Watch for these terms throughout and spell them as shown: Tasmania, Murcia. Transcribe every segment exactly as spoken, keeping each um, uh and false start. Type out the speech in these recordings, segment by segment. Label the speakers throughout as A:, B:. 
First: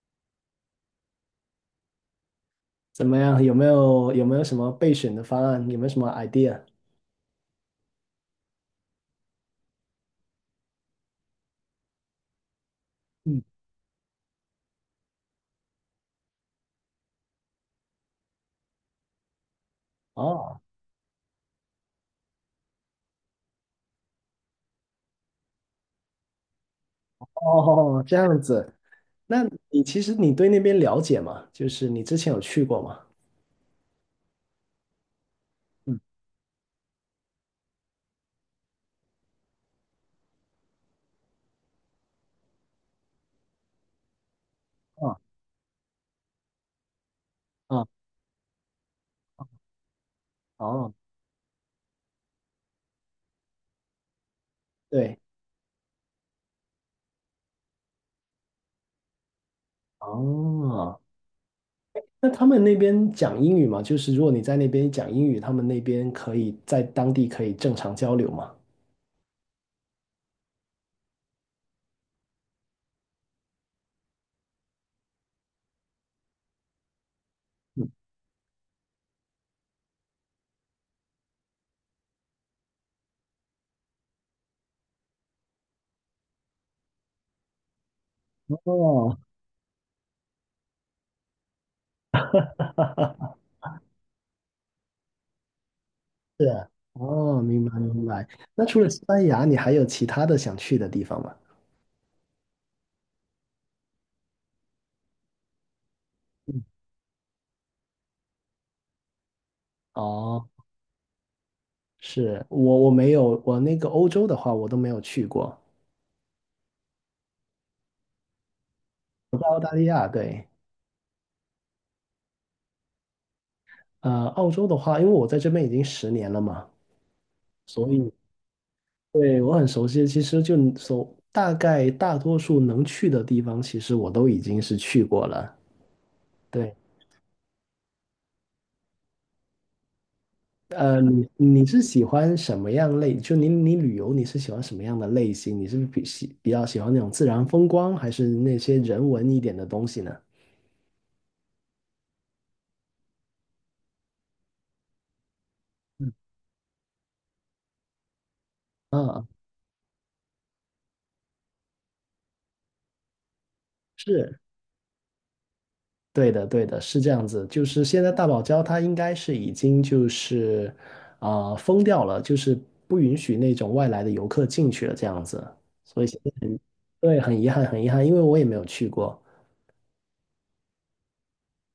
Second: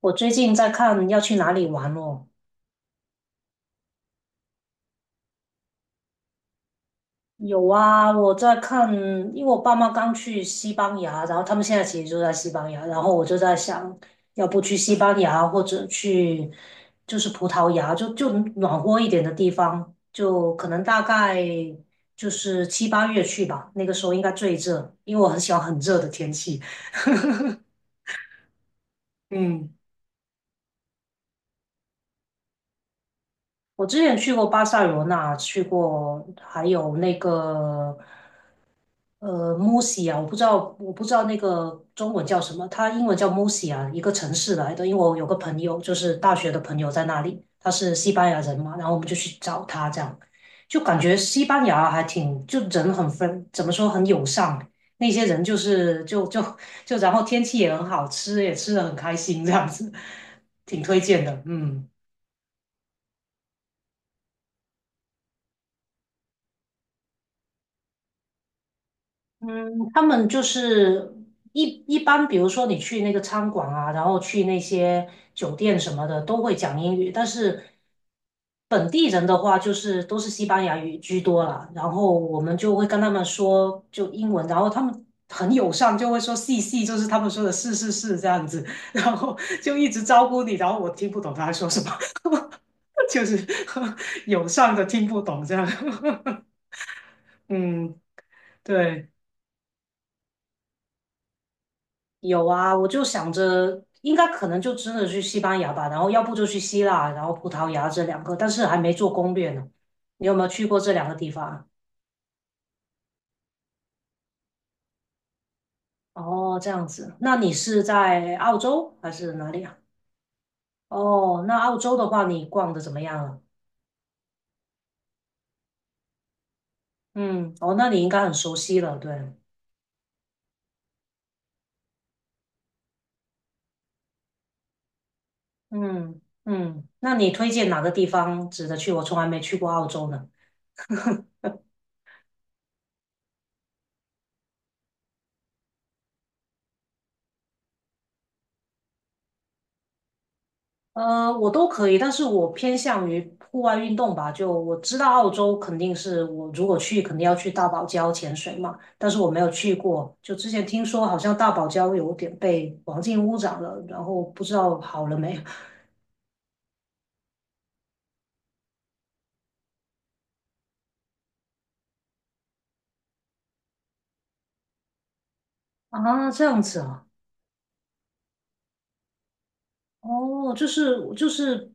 A: 我最近在看要去哪里玩哦。
B: 怎么样？有没有有没有什么备选的方案？有没有什么 idea？
A: 有啊，我在看，因为我爸妈刚去西班牙，然后他们现在其实就在西班牙，然后我就
B: 嗯。
A: 在想，要不去西班牙或者去就是葡萄牙，就就暖和一点的地方，就
B: 哦
A: 可能大概就是七八月去吧，那个时候应该最热，因为我很喜欢很热的天气。
B: 哦，这样子。那
A: 嗯，
B: 你其实你对那边了解吗？就是你之前有去过吗？
A: 我之前去过巴塞罗那，去
B: 嗯。
A: 过还有那个。呃 m u r i a 我不知道，我不知道那个中文叫什么，它英文叫 m u r i a 一个城市来的。因为我
B: 哦，
A: 有个朋友，就是大学的朋友在那里，他
B: 哦，
A: 是西班牙人嘛，然后我们就去找他，这样就
B: 哦，
A: 感觉西班牙还挺，就人很分，怎么说很友善，那
B: 对，
A: 些人就是就就就，然后天气也很好，吃也吃的很开心，这样子，挺
B: 哦，
A: 推荐的，嗯。
B: 那他们那边讲英语吗？就是如果你在那边讲英语，他们那边可以在当地可以正常交流吗？
A: 嗯，他们就是一一般，比如说你去那个餐馆啊，然后去那些酒店什么的，都会讲英语。但是
B: 嗯。
A: 本地人的话，就是都是西班牙语居多了。然后我们就会跟他们说就英文，然后他们很友善，就会说是是”，就是他们说的“是是是”这样子，然
B: 哦。
A: 后就一直招呼你，然后我听不懂他在说什么，就是 友善的听不懂这样。
B: 是 啊，哦，明白
A: 嗯，
B: 明白。那除了西
A: 对。
B: 班牙，你还有其他的想去的地方吗？
A: 有啊，我就想着应该可能就真的去西班牙吧，然后要不就去希腊，然后葡萄牙这两个，但是还没做攻略呢。你有没有
B: 哦。
A: 去过这两个地方啊？
B: 是，我我没有，我那个欧洲的话我都没有去过，
A: 哦，这样子，那你是在澳洲还是哪
B: 澳
A: 里
B: 大
A: 啊？
B: 利亚。对，
A: 哦，那澳洲的话，你逛的怎么样了？
B: 呃，澳洲的话，因为我在这边已经十年了嘛，
A: 嗯，哦，那
B: 所
A: 你应
B: 以
A: 该很熟悉了，对。
B: 对我很熟悉。其实就所大概大多数能去的地方，其实我都已经是去过了。
A: 嗯
B: 对，
A: 嗯，那你推荐哪个地方值得去？我从来没去过澳洲呢。
B: 呃，你你是喜欢什么样类？就你你旅游你是喜欢什么样的类型？你是比喜比较喜欢那种自然风光，还是那些人文一点的东西呢？
A: 呃，我都可以，但是我偏向于户外运动吧。就我知道澳洲肯定是我如果去肯定要去大堡礁潜水嘛，但是
B: 嗯，
A: 我没有去过。就之前听说好像大堡礁有点被环境污染了，然后
B: 是，
A: 不知道好了没。
B: 对的，对的，是这样子。就是现在大堡礁它应该是已经就是啊、呃封掉了，就是不允许那种外来的游客进去了这样子。所以现在
A: 啊？这
B: 很
A: 样子啊？
B: 对，很遗憾，很遗憾，因为我也没有去过，
A: 哦，就是就是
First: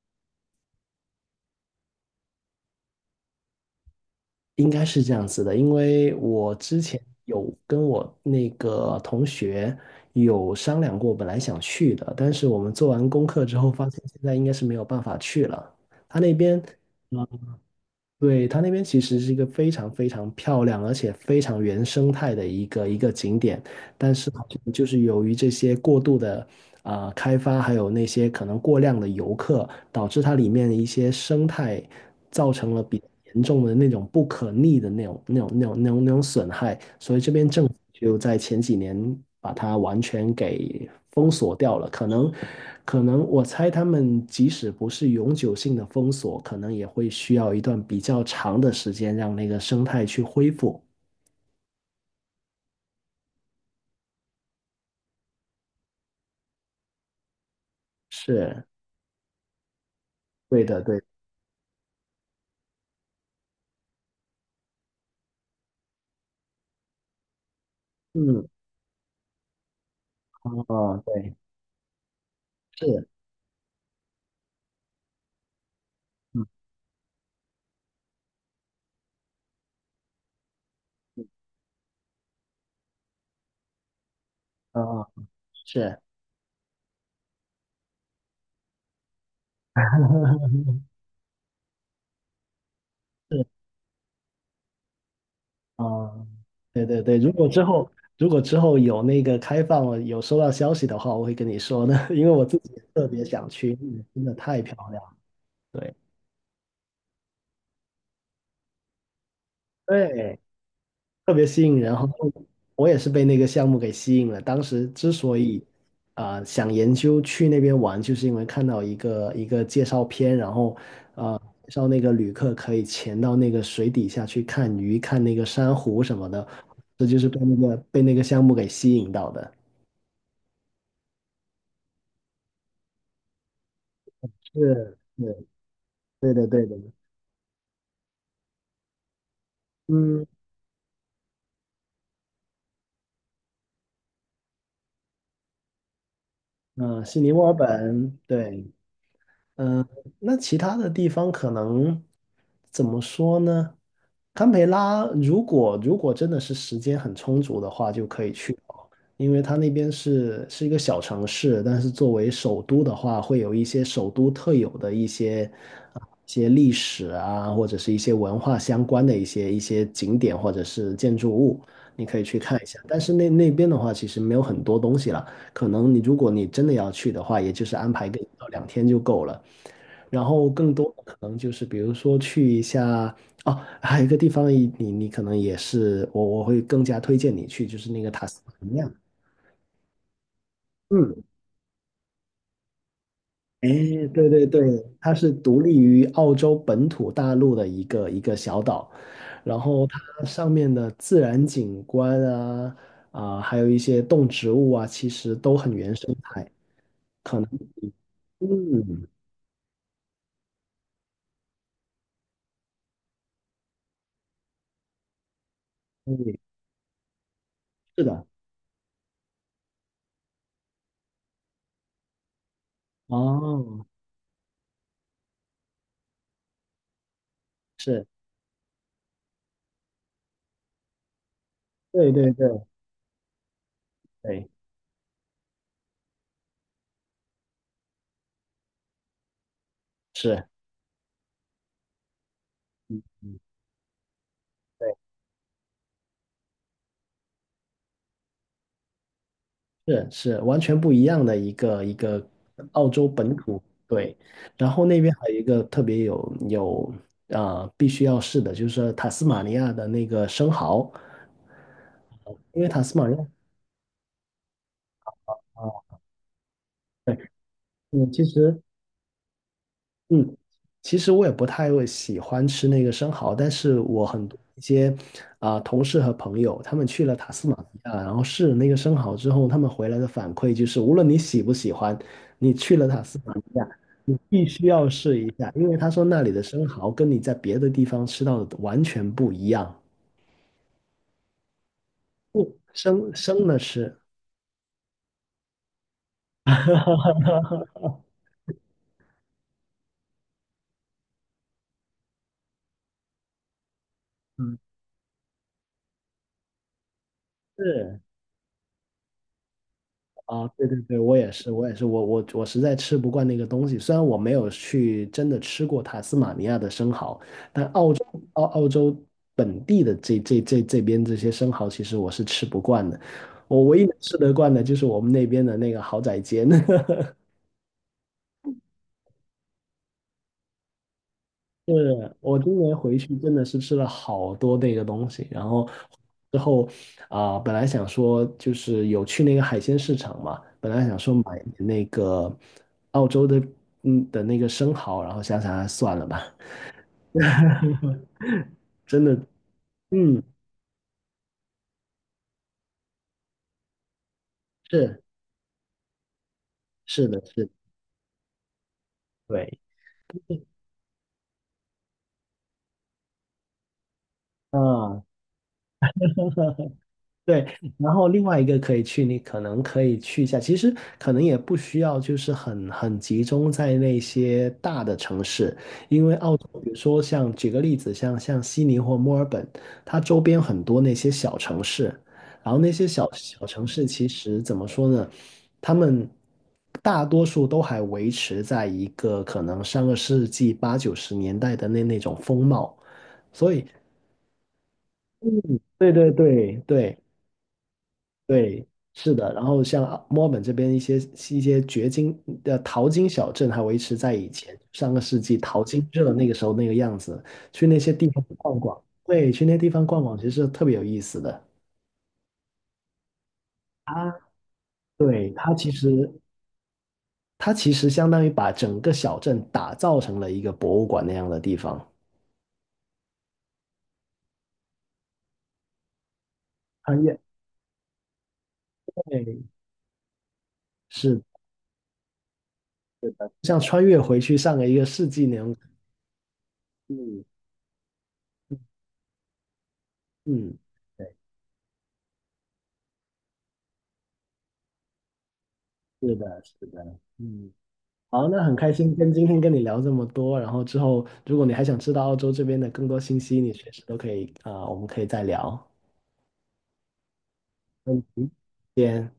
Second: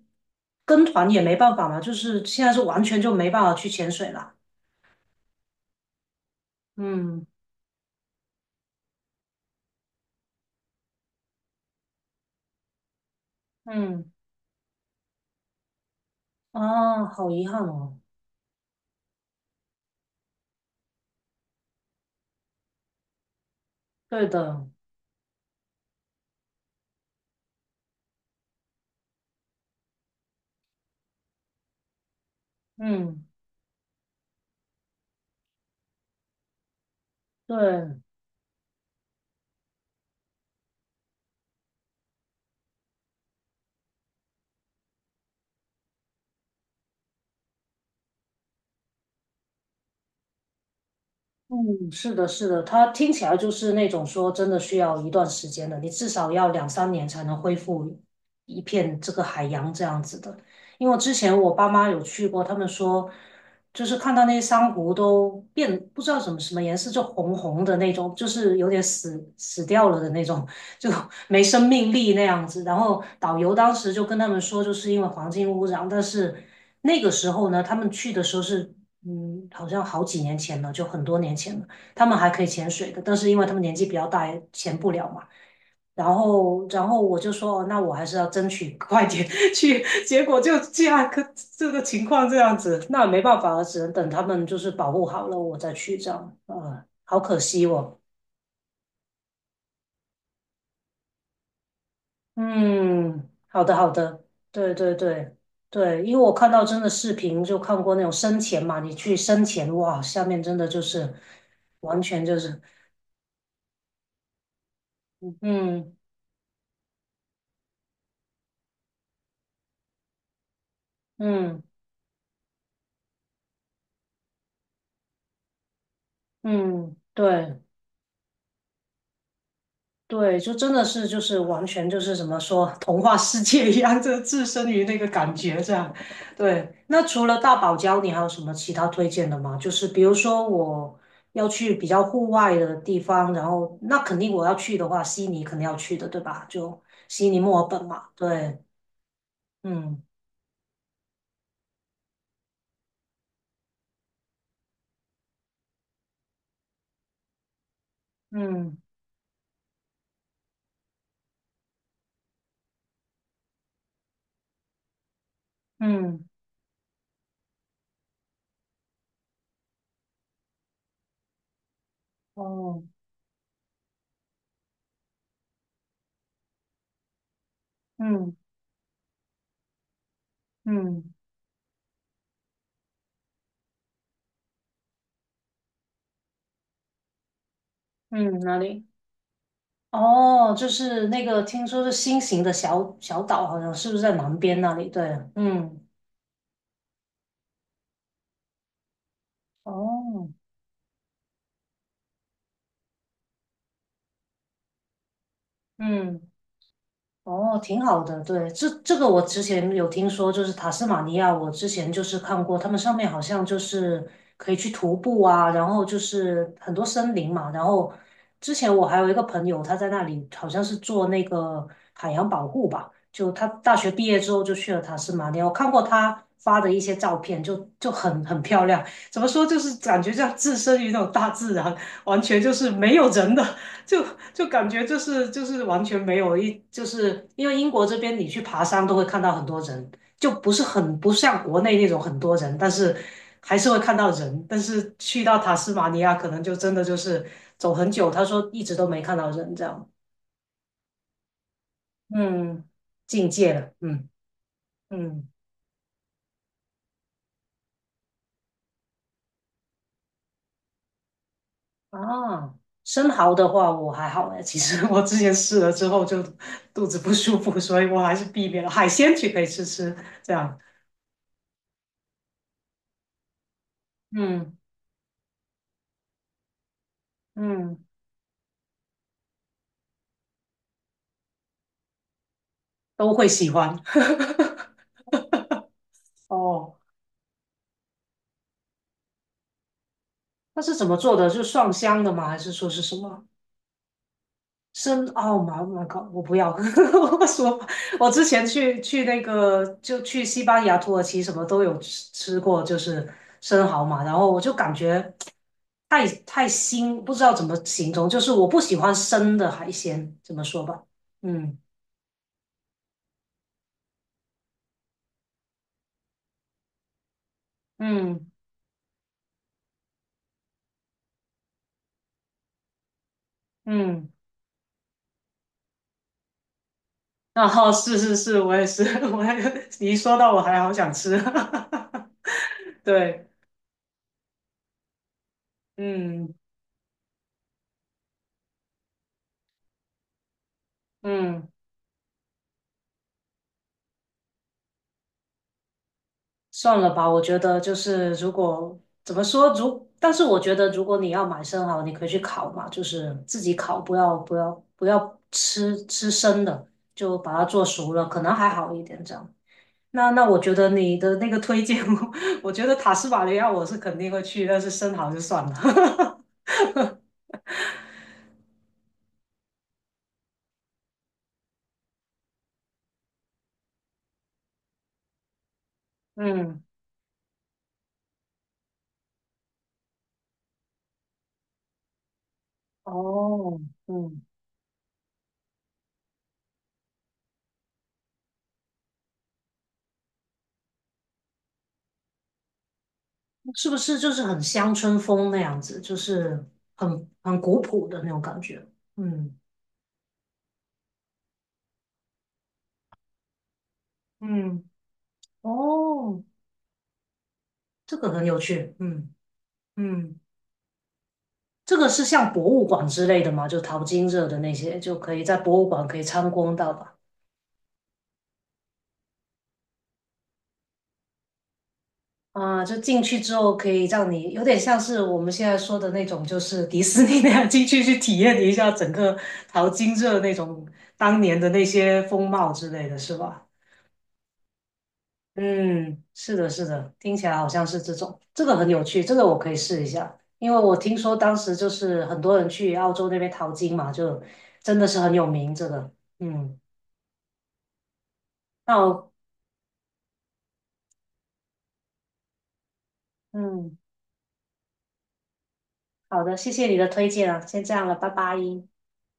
A: 跟团也没办法嘛，就是现在是完全就没办法去潜水了。
B: 应该是这样子的。因为我之前
A: 嗯
B: 有跟我那个同学有商量过，本来想去的，但是我们做完功课之后发现
A: 嗯，
B: 现在应该是没有办法去了。他那边。
A: 啊，
B: 呃
A: 好遗憾哦。
B: 对，它那边其实是一个非常非常漂亮，而且非常原生态的一个一个景点。但
A: 对
B: 是好
A: 的，
B: 像就是由于这些过度的啊、呃开发，还有那些可能过量的游客，导致它里面的一些生态造成了比较
A: 嗯，
B: 严重的那种不可逆的那种、那种、那种、那种、那种损害，所以这边政府
A: 对。
B: 就在前几年把它完全给封锁掉了。可能，可能我猜他们即使不是永久性的封锁，可能也会需要一段比较长的时间让那个生态去恢复。
A: 嗯，是的，是的，它听起来就是那种说真的需要一段时间的，你至少要两三年才能恢复一
B: 是，
A: 片这个海洋这样子的。
B: 对的，
A: 因为
B: 对的，
A: 之前我爸妈有去过，他们说就是看到那些珊瑚都变不知道什么什么颜色，就红红的那种，就
B: 嗯。
A: 是有点死死掉了的那种，就
B: 哦，对，
A: 没生命力那样子。然后
B: 是，
A: 导游当时就跟他们说，就是因为环境污染。但是
B: 嗯，
A: 那个时候呢，他们去的时候是，嗯，好像好几年前了，就很多年前了。他们还可以潜水的，但是因为他们年纪比较大，也潜不
B: 哦，
A: 了嘛。
B: 是。
A: 然后，然后我就说，哦那我还是要争取快点 去。结果就 这样，可这个情况这样子，那没办
B: 是，
A: 法了，只能等他们就是保护好了，我再去这
B: 哦，
A: 样。呃，
B: 对对对，
A: 好
B: 如
A: 可
B: 果之
A: 惜
B: 后
A: 哦。
B: 如果之后有那个开放，我有收到消息的话，我会跟你说的。因为我自己也特别
A: 嗯，
B: 想
A: 好的，
B: 去，
A: 好
B: 真
A: 的，
B: 的太
A: 对
B: 漂
A: 对
B: 亮了。
A: 对对，因为我看到真的视频，就看过那种深潜嘛，你去深潜，哇，
B: 对，
A: 下
B: 对。
A: 面真的就是
B: 特别吸引人。然
A: 完
B: 后
A: 全就是，
B: 我也是被那个项目给吸引了。当时之所以
A: 嗯
B: 啊、呃想研究去那边玩，就是因为看到一个一个介绍片，然后啊、呃
A: 嗯
B: 介绍那个旅客可以潜到那个水底下去看鱼、看那个珊瑚什么的，
A: 嗯，
B: 这就是被
A: 对
B: 那个被那个项目给吸引到的。
A: 对，就真的是就是完全就是怎么说童话世界一样，就置身于那
B: 是，
A: 个感
B: 是，
A: 觉这样。
B: 对的，对
A: 对，
B: 的。
A: 那除了大堡礁，你还有什么其他推荐的吗？就是比如
B: 嗯，
A: 说我要去比较户外的地方，然后那肯定我要去的话，悉尼肯定要去的，对吧？就
B: 嗯，悉
A: 悉
B: 尼、
A: 尼、
B: 墨尔
A: 墨尔本嘛。
B: 本，
A: 对，
B: 对，嗯。
A: 嗯
B: 那其他的地方可能怎么说呢？堪培拉如果如果真的是时间很充足的话，就可以去
A: 嗯
B: 哦，因为它那边是是一个小城市，但是作为首都的话，会有一些首都特有的一些啊
A: 嗯，
B: 一些历史啊，或者是一些文化相关的一些一些景点或者是建筑物，你可以去看一下。
A: 哦，
B: 但是那那边的话，其实没有很多东西了，可能你如果你真的要去的话，也就是安排个一
A: 嗯
B: 到两天就够了。然后更多的
A: 嗯
B: 可能就是比如说去一下。哦，还有一个地方你你你可能也是我我会更加推荐你去，就是那个塔
A: 嗯，
B: 斯马
A: 哪
B: 尼
A: 里？
B: 亚。
A: 哦，就是
B: 嗯，
A: 那个，听说是新型的小小岛，好
B: 哎，
A: 像是不是在
B: 对
A: 南
B: 对
A: 边
B: 对，
A: 那里？对，
B: 它是独立
A: 嗯，
B: 于澳洲本土大陆的一个一个小岛，然后它
A: 哦，
B: 上面的自然景观啊，啊、还有一些动植物啊，其实都很原生
A: 嗯，
B: 态，可能
A: 哦，挺
B: 比
A: 好的。对，这这
B: 嗯，
A: 个我之前有听说，就是塔斯马尼亚，我之前就是看过，他们上面好像就是可以去徒步啊，然后就
B: 对，
A: 是很多森林嘛。然后
B: 是的。
A: 之前我还有一个朋友，他在那里好像是做那个海洋保护吧，就他大
B: 哦，
A: 学毕业之后就去了塔斯马尼亚，我看过他发的一些照片就，就
B: 是，
A: 很很漂亮。怎么说，就是感觉像置身于那种大自然，
B: 对
A: 完
B: 对
A: 全
B: 对
A: 就是没有人的，就就
B: 对，
A: 感觉就是就是完全没有一，就是因为英国这边你去爬山都会看到很多人，就
B: 是。
A: 不是很不像国内那种很多人，但是
B: 嗯嗯，
A: 还是会看到人。但是
B: 对，
A: 去到塔斯马尼亚，可能就真的就是走很久，他说一直都没看到人这样。
B: 是是完全不一样的一个一个
A: 嗯，
B: 澳洲
A: 境
B: 本
A: 界
B: 土，
A: 了，嗯
B: 对。然后那边还
A: 嗯
B: 有一个特别有有啊、呃必须要试的，就是塔斯马尼亚的那个生蚝，
A: 啊，
B: 因为塔斯马
A: 生
B: 尼亚
A: 蚝的话我还好哎，其实我之前试了
B: 啊。
A: 之后就肚子不舒服，所以我
B: 嗯，
A: 还
B: 其
A: 是避
B: 实
A: 免了海鲜去可以吃吃这
B: 嗯，
A: 样。
B: 其实我也不太会喜欢吃那个生蚝，但是我很多
A: 嗯
B: 一些啊、同事和朋友，他们去了塔斯马尼
A: 嗯。
B: 亚，然后试了那个生蚝之后，他们回来的反馈就是，无论你喜不喜欢，你去了塔
A: 都
B: 斯
A: 会
B: 马尼
A: 喜
B: 亚。
A: 欢。
B: 必须要试一下，因为他说那里的生
A: 哦，
B: 蚝跟你在别的地方吃到的完全不一样。
A: 那是怎么做的？是蒜香的吗？还是
B: 不，
A: 说是什
B: 生
A: 么
B: 生的吃。
A: 生奥吗？Oh my god！我不要，我说 我之前去去那个就去西班牙、土耳其什么都有吃吃过，就是生蚝嘛，然后我就
B: 嗯，
A: 感觉太太腥，不知道怎么形
B: 是
A: 容，就是我不喜欢生的海鲜，怎么
B: 啊，
A: 说
B: 对对
A: 吧？
B: 对，我也是，
A: 嗯
B: 我也是，我我我实在吃不惯那个东西。虽然我没有去真的吃过塔斯马尼亚的生蚝，
A: 嗯
B: 澳澳洲本地的这这这这边这些生蚝，其实我是吃不惯的。我唯一能
A: 嗯，
B: 吃得惯的就是我们那边的那个蚝仔煎。
A: 然后是是是，我也是，我还你一说到我还好想吃，
B: 是，我今年 回去
A: 对，
B: 真的是吃了好多那个东西，然后
A: 嗯。
B: 之后啊、本来想说就是有去那个海鲜市场嘛，本来想说买
A: 嗯，
B: 那个澳洲的嗯的那个生蚝，然后想想还算了吧，
A: 算了吧，我觉得就是如果
B: 真的。
A: 怎么说，如但
B: 嗯，
A: 是我觉得如果你要买生蚝，你可以去烤嘛，就是自己烤，不要不要不
B: 是，
A: 要吃吃生的，
B: 是
A: 就
B: 的，
A: 把
B: 是
A: 它
B: 的，
A: 做熟了，可能还好一点这样。
B: 对
A: 那那我觉得你的那个推荐，我我觉得塔斯马尼亚我是肯定会去，但是生
B: 啊，
A: 蚝就算了。
B: 对，然后另外一个可以去，你可能可以去一下，其实可能也不需要，就是很很集中在那些大的城市，因为 澳洲，
A: 嗯，
B: 比如说像举个例子，像像悉尼或墨尔本，它周边很多那些小城市，然后那些小小
A: 哦，
B: 城市其
A: 嗯，
B: 实怎么说呢，他们大多数都还维持在一个可能上个世纪八九十年代的那那种风貌，所以。
A: 是不是就是很乡村风
B: 嗯，
A: 那样子，
B: 对
A: 就
B: 对
A: 是
B: 对对。
A: 很很古朴的那种感
B: 对，
A: 觉？
B: 是的。
A: 嗯
B: 然后像啊墨尔本这边一些一些掘金的淘金小镇，还维持在以前
A: 嗯。
B: 上个世纪淘金热
A: 哦，
B: 那个时候那个样子。去那些
A: 这
B: 地
A: 个
B: 方
A: 很有
B: 逛
A: 趣，
B: 逛，
A: 嗯
B: 对，去那些地方逛
A: 嗯，
B: 逛，其实特别有意思的。
A: 这个是像博物馆之类的吗？就淘
B: 啊，
A: 金热的那些，就可以
B: 对，
A: 在
B: 它
A: 博物
B: 其
A: 馆可以
B: 实
A: 参观到吧？
B: 它其实相当于把整个小镇打造成了一个博物馆那样的地方。
A: 啊，就进去之后可以让你有点像是我们现在说的那种，就是迪
B: 穿
A: 士
B: 越，
A: 尼那样进去去体验一下整个
B: 对，
A: 淘金热那种当
B: 是
A: 年的那些风貌之类的，
B: 是
A: 是
B: 的，
A: 吧？
B: 像穿越回去上个一个世纪那种。
A: 嗯，是的，是的，听
B: 嗯
A: 起来好像是这种，这个很有趣，这个我可以试一下，因
B: 嗯，
A: 为我听
B: 对，
A: 说当时就是很多人去澳洲那边淘金嘛，就真的是很有名这个，
B: 是的，
A: 嗯，
B: 是的，嗯。好，那很开
A: 那
B: 心跟
A: 我，
B: 今天跟你聊这么多，然后之后如果你还想知道澳洲这边的更多信息，你随
A: 嗯，
B: 时都可以啊、呃我们可以再聊。
A: 好的，谢谢你的推荐啊，先这样了，
B: 嗯，
A: 拜拜。
B: 再见。